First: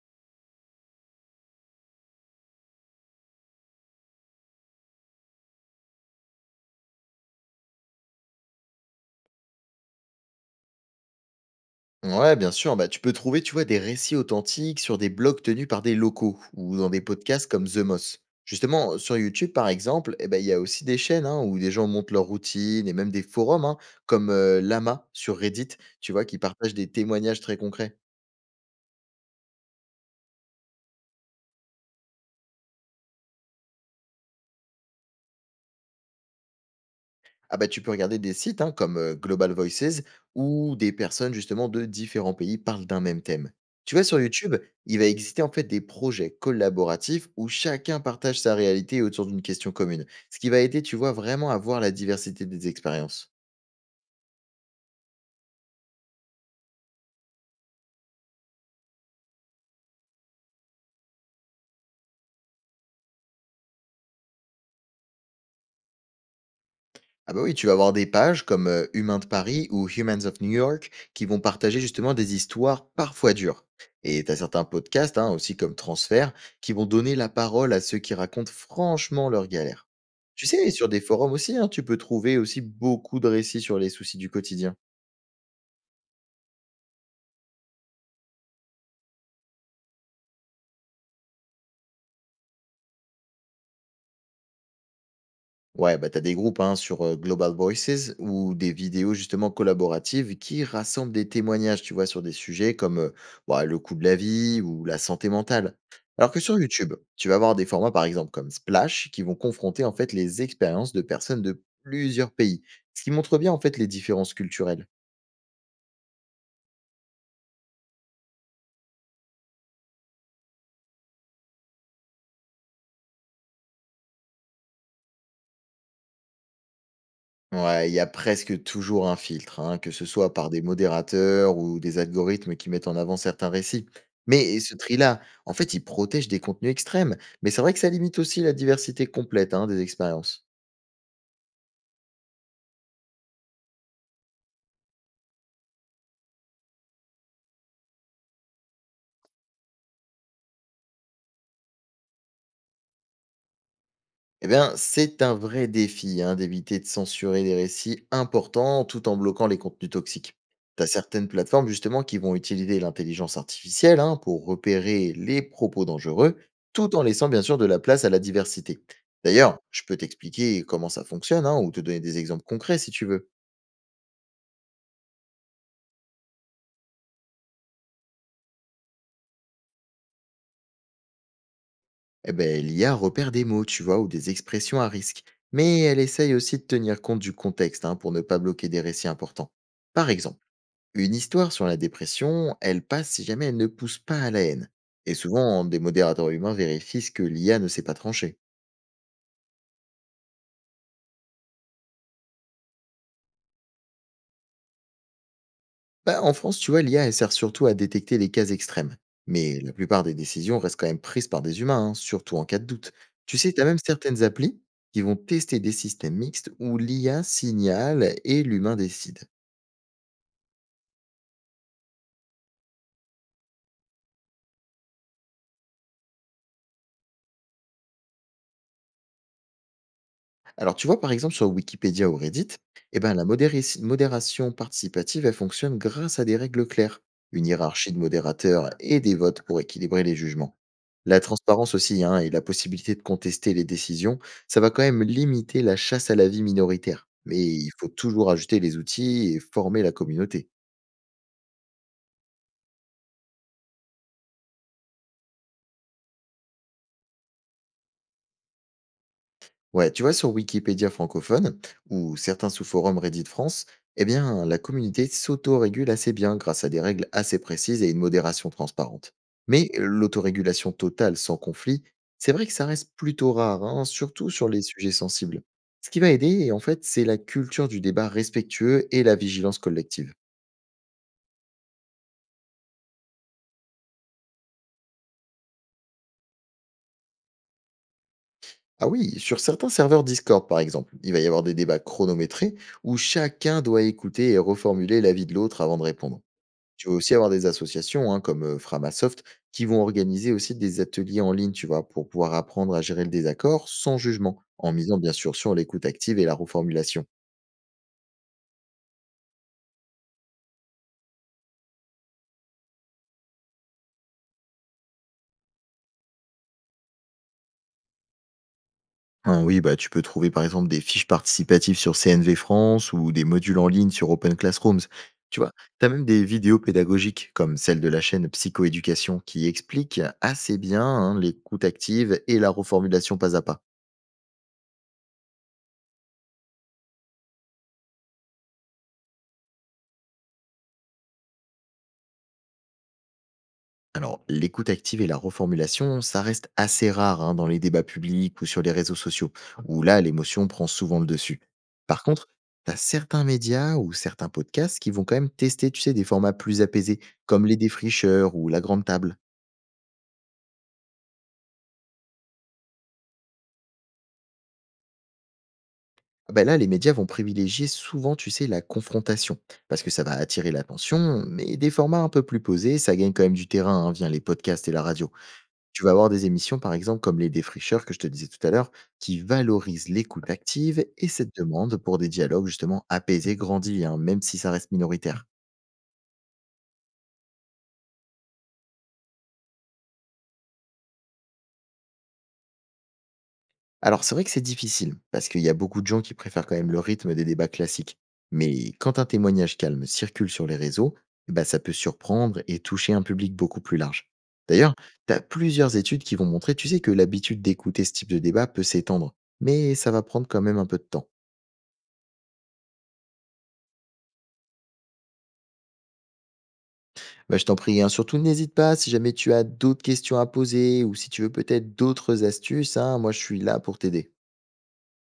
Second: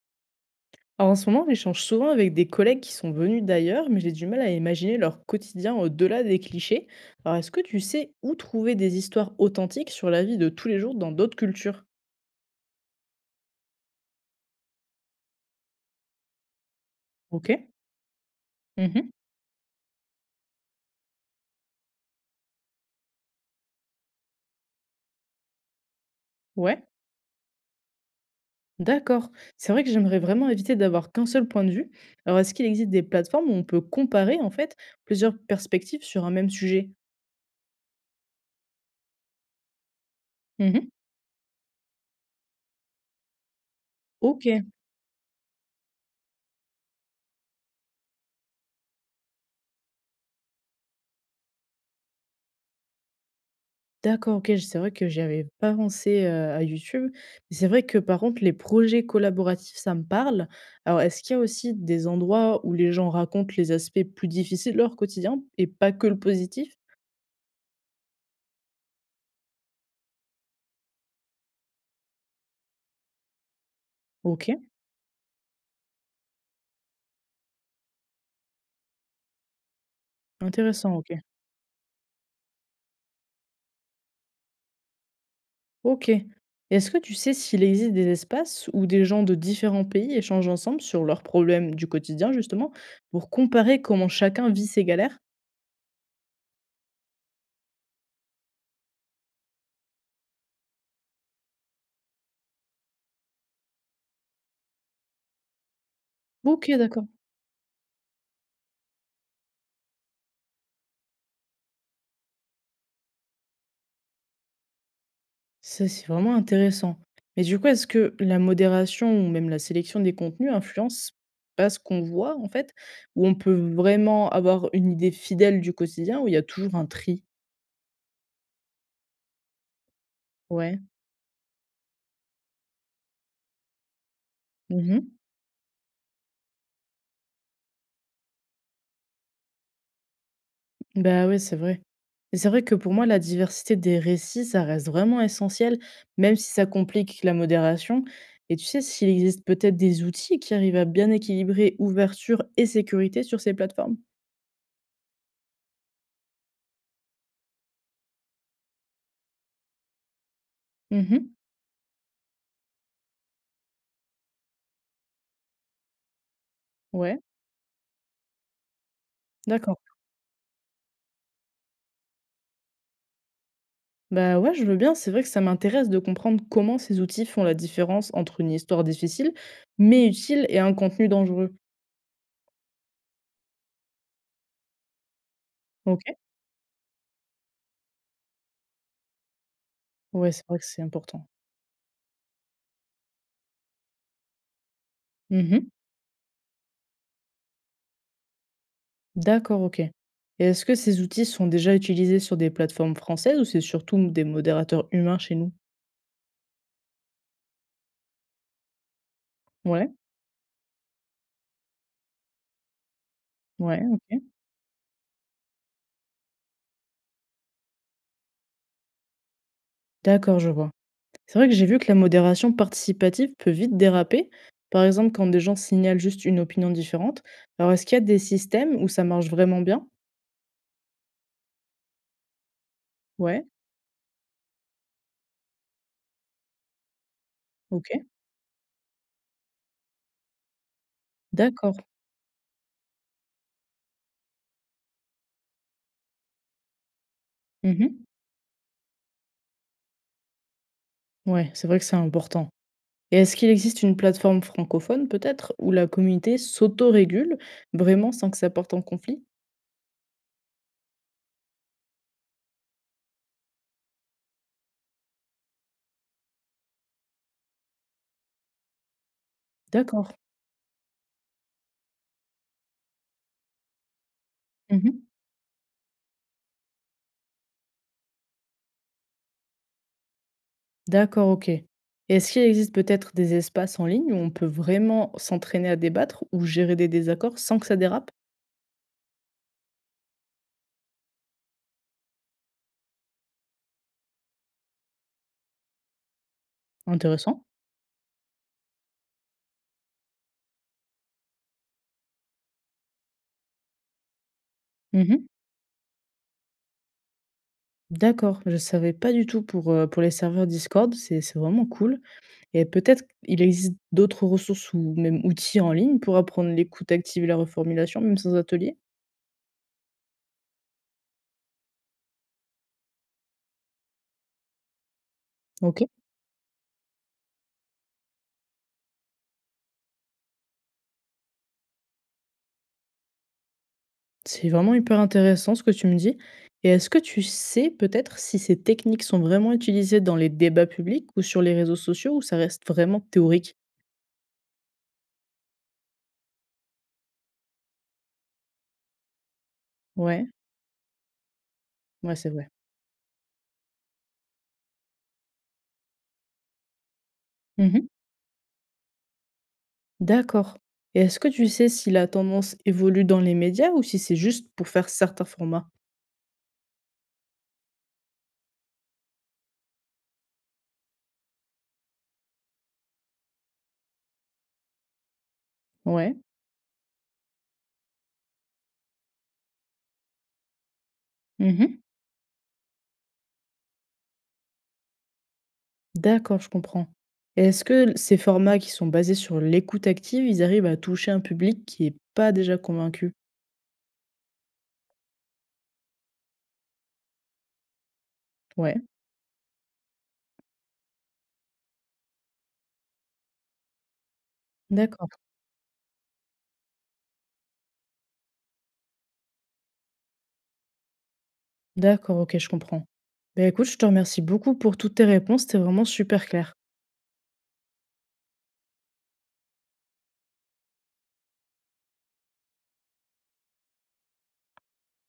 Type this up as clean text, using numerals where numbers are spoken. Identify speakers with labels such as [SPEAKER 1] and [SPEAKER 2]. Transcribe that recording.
[SPEAKER 1] Alors en ce moment, j'échange souvent avec des collègues qui sont venus d'ailleurs, mais j'ai du mal à imaginer leur quotidien au-delà des clichés. Alors est-ce que tu sais où trouver des histoires authentiques sur la vie de tous les jours dans d'autres cultures?
[SPEAKER 2] Ouais, bien sûr. Bah, tu peux trouver, tu vois, des récits authentiques sur des blogs tenus par des locaux ou dans des podcasts
[SPEAKER 1] Ok.
[SPEAKER 2] comme The Moss. Justement,
[SPEAKER 1] Mhm.
[SPEAKER 2] sur YouTube, par exemple, eh ben, il y a aussi des chaînes hein, où des gens montent leur routine et même des forums hein, comme Lama sur Reddit, tu vois, qui partagent
[SPEAKER 1] Ouais.
[SPEAKER 2] des témoignages très concrets.
[SPEAKER 1] D'accord. C'est vrai que j'aimerais vraiment éviter d'avoir qu'un seul point de vue. Alors est-ce qu'il existe des plateformes où on peut comparer en fait plusieurs perspectives sur un même sujet.
[SPEAKER 2] Ah bah, tu peux regarder des sites hein, comme Global Voices où
[SPEAKER 1] Mhm.
[SPEAKER 2] des personnes justement de différents pays parlent d'un même thème. Tu vois, sur
[SPEAKER 1] Ok.
[SPEAKER 2] YouTube, il va exister en fait des projets collaboratifs où chacun partage sa réalité autour d'une question commune, ce qui va aider, tu vois, vraiment à voir la diversité des expériences.
[SPEAKER 1] D'accord, OK, c'est vrai que j'avais pas pensé, à YouTube. Mais c'est vrai que par contre les projets collaboratifs, ça me parle. Alors est-ce qu'il y a aussi des endroits où les gens racontent les aspects plus difficiles de leur quotidien et pas que le positif?
[SPEAKER 2] Ah bah oui, tu vas avoir des pages comme Humains de Paris ou Humans of New York qui vont partager justement des histoires parfois dures. Et t'as
[SPEAKER 1] OK,
[SPEAKER 2] certains podcasts, hein, aussi comme Transfert, qui vont donner la parole à ceux qui racontent franchement leurs galères. Tu sais, sur
[SPEAKER 1] intéressant,
[SPEAKER 2] des
[SPEAKER 1] OK.
[SPEAKER 2] forums aussi, hein, tu peux trouver aussi beaucoup de récits sur les soucis du quotidien.
[SPEAKER 1] OK. Et est-ce que tu sais s'il existe des espaces où des gens de différents pays échangent ensemble sur leurs problèmes du quotidien justement, pour comparer comment chacun vit ses galères?
[SPEAKER 2] Ouais, bah, tu as des groupes hein, sur Global Voices ou des vidéos justement collaboratives qui rassemblent des témoignages, tu vois, sur des sujets comme bah, le coût de la vie ou la santé mentale. Alors que sur
[SPEAKER 1] OK,
[SPEAKER 2] YouTube,
[SPEAKER 1] d'accord.
[SPEAKER 2] tu vas avoir des formats par exemple comme Splash qui vont confronter en fait les expériences de personnes de plusieurs pays, ce qui montre bien en fait les différences culturelles.
[SPEAKER 1] Ça, c'est vraiment intéressant. Mais du coup, est-ce que la modération ou même la sélection des contenus influence pas ce qu'on voit en fait? Ou on peut vraiment avoir une idée fidèle du quotidien où il y a toujours un tri?
[SPEAKER 2] Ouais, il y a presque toujours un filtre, hein, que ce soit par des
[SPEAKER 1] Ouais.
[SPEAKER 2] modérateurs ou des algorithmes qui mettent en avant certains récits. Mais ce
[SPEAKER 1] Mmh mh.
[SPEAKER 2] tri-là, en fait, il protège des contenus extrêmes. Mais c'est vrai que ça limite aussi la diversité complète, hein, des expériences.
[SPEAKER 1] Bah, ouais, c'est vrai. Et c'est vrai que pour moi, la diversité des récits, ça reste vraiment essentiel, même si ça complique la modération. Et tu sais, s'il existe peut-être des outils qui arrivent à bien équilibrer ouverture et sécurité sur ces plateformes?
[SPEAKER 2] Eh bien, c'est un vrai défi hein, d'éviter de censurer les récits importants tout en bloquant les contenus toxiques. Tu as certaines
[SPEAKER 1] Mmh.
[SPEAKER 2] plateformes justement qui vont utiliser l'intelligence artificielle hein, pour repérer les propos dangereux tout en
[SPEAKER 1] Ouais,
[SPEAKER 2] laissant bien sûr de la place à la diversité. D'ailleurs,
[SPEAKER 1] d'accord.
[SPEAKER 2] je peux t'expliquer comment ça fonctionne hein, ou te donner des exemples concrets si tu veux.
[SPEAKER 1] Bah ouais, je veux bien. C'est vrai que ça m'intéresse de comprendre comment ces outils font la différence entre une histoire difficile, mais utile, et un contenu dangereux.
[SPEAKER 2] Eh ben, l'IA repère des mots, tu vois, ou des expressions à risque, mais elle
[SPEAKER 1] Ok?
[SPEAKER 2] essaye aussi de tenir compte du contexte hein, pour ne pas bloquer des récits importants. Par
[SPEAKER 1] Ouais,
[SPEAKER 2] exemple,
[SPEAKER 1] c'est vrai que c'est
[SPEAKER 2] une
[SPEAKER 1] important.
[SPEAKER 2] histoire sur la dépression, elle passe si jamais elle ne pousse pas à la haine. Et souvent,
[SPEAKER 1] Mhm.
[SPEAKER 2] des modérateurs humains vérifient ce que l'IA ne sait pas trancher.
[SPEAKER 1] D'accord, ok. Et est-ce que ces outils sont déjà utilisés sur des plateformes françaises ou c'est surtout des modérateurs humains chez nous?
[SPEAKER 2] Bah, en France, tu vois, l'IA, elle sert surtout à détecter les cas extrêmes. Mais la
[SPEAKER 1] Ouais,
[SPEAKER 2] plupart des décisions restent quand même prises par des humains, hein, surtout en cas de doute. Tu sais, tu as même
[SPEAKER 1] ouais, ok.
[SPEAKER 2] certaines applis qui vont tester des systèmes mixtes où l'IA signale et l'humain décide.
[SPEAKER 1] D'accord, je vois. C'est vrai que j'ai vu que la modération participative peut vite déraper, par exemple quand des gens signalent juste une opinion différente. Alors est-ce qu'il y a des systèmes où ça marche vraiment bien?
[SPEAKER 2] Alors, tu vois, par exemple, sur Wikipédia ou Reddit, eh ben, la
[SPEAKER 1] Ouais,
[SPEAKER 2] modération participative, elle fonctionne grâce à des règles claires, une hiérarchie de
[SPEAKER 1] ok.
[SPEAKER 2] modérateurs et des votes pour équilibrer les jugements. La transparence
[SPEAKER 1] D'accord.
[SPEAKER 2] aussi hein, et la possibilité de contester les décisions, ça va quand même limiter la chasse à la vie minoritaire. Mais il faut
[SPEAKER 1] Mmh.
[SPEAKER 2] toujours ajouter les outils et former la communauté.
[SPEAKER 1] Ouais, c'est vrai que c'est important et est-ce qu'il existe une plateforme francophone peut-être où la communauté s'autorégule vraiment sans que ça porte en conflit?
[SPEAKER 2] Ouais, tu vois, sur Wikipédia francophone ou certains sous-forums Reddit France, eh bien, la communauté s'autorégule assez bien grâce à des règles assez précises et une modération transparente. Mais
[SPEAKER 1] D'accord.
[SPEAKER 2] l'autorégulation totale sans conflit, c'est vrai que ça reste plutôt rare, hein, surtout sur les sujets
[SPEAKER 1] Mmh.
[SPEAKER 2] sensibles. Ce qui va aider, en fait, c'est la culture du débat respectueux et la vigilance collective.
[SPEAKER 1] D'accord, OK, et est-ce qu'il existe peut-être des espaces en ligne où on peut vraiment s'entraîner à débattre ou gérer des désaccords sans que ça dérape?
[SPEAKER 2] Ah oui, sur certains serveurs Discord, par exemple, il va y avoir des débats chronométrés où chacun doit écouter et reformuler l'avis de l'autre avant de répondre. Tu vas aussi avoir
[SPEAKER 1] Intéressant.
[SPEAKER 2] des associations, hein, comme Framasoft, qui vont organiser aussi des ateliers en ligne, tu vois, pour pouvoir apprendre à gérer le désaccord sans jugement, en misant bien
[SPEAKER 1] Mmh.
[SPEAKER 2] sûr sur l'écoute active et la reformulation.
[SPEAKER 1] D'accord, je ne savais pas du tout pour les serveurs Discord, c'est vraiment cool et peut-être il existe d'autres ressources ou même outils en ligne pour apprendre l'écoute active et la reformulation, même sans atelier?
[SPEAKER 2] Ah oui, bah, tu peux trouver par exemple des fiches participatives sur CNV France ou des modules en ligne sur Open Classrooms. Tu vois, tu as
[SPEAKER 1] OK.
[SPEAKER 2] même des vidéos pédagogiques comme celle de la chaîne Psychoéducation qui explique assez bien hein, l'écoute active et la reformulation pas à pas.
[SPEAKER 1] C'est vraiment hyper intéressant ce que tu me dis. Et est-ce que tu sais peut-être si ces techniques sont vraiment utilisées dans les débats publics ou sur les réseaux sociaux ou ça reste vraiment théorique?
[SPEAKER 2] Alors, l'écoute active et la reformulation, ça reste assez rare hein, dans les débats publics ou sur les réseaux sociaux, où là,
[SPEAKER 1] Ouais,
[SPEAKER 2] l'émotion prend souvent le dessus. Par
[SPEAKER 1] ouais,
[SPEAKER 2] contre,
[SPEAKER 1] c'est vrai.
[SPEAKER 2] t'as certains médias ou certains podcasts qui vont quand même tester, tu sais, des formats plus apaisés, comme les
[SPEAKER 1] Mhm.
[SPEAKER 2] défricheurs ou la grande table.
[SPEAKER 1] D'accord. Et est-ce que tu sais si la tendance évolue dans les médias ou si c'est juste pour faire certains formats?
[SPEAKER 2] Ah ben là, les médias vont privilégier souvent, tu sais, la confrontation, parce que ça va attirer l'attention, mais des formats un peu plus posés, ça gagne quand même du terrain hein, via les podcasts et la radio. Tu vas avoir
[SPEAKER 1] Ouais.
[SPEAKER 2] des émissions, par exemple, comme Les Défricheurs, que je te disais tout à l'heure, qui valorisent l'écoute active et cette demande
[SPEAKER 1] Mhm.
[SPEAKER 2] pour des dialogues justement apaisés grandis, hein, même si ça reste minoritaire.
[SPEAKER 1] D'accord, je comprends. Et est-ce que ces formats qui sont basés sur l'écoute active, ils arrivent à toucher un public qui n'est pas déjà convaincu?
[SPEAKER 2] Alors c'est vrai que c'est difficile, parce qu'il y a beaucoup de gens qui préfèrent quand même le rythme des débats classiques. Mais
[SPEAKER 1] Ouais.
[SPEAKER 2] quand un témoignage calme circule sur les réseaux, bah, ça peut surprendre et toucher un public beaucoup plus large. D'ailleurs,
[SPEAKER 1] D'accord.
[SPEAKER 2] tu as plusieurs études qui vont montrer, tu sais, que l'habitude d'écouter ce type de débat peut s'étendre, mais ça va prendre quand même un peu de temps.
[SPEAKER 1] D'accord, OK, je comprends. Ben écoute, je te remercie beaucoup pour toutes tes réponses, c'était vraiment super clair.
[SPEAKER 2] Bah, je t'en prie, hein. Surtout n'hésite pas si jamais tu as d'autres questions à poser ou si tu veux peut-être d'autres astuces, hein, moi je suis là pour t'aider.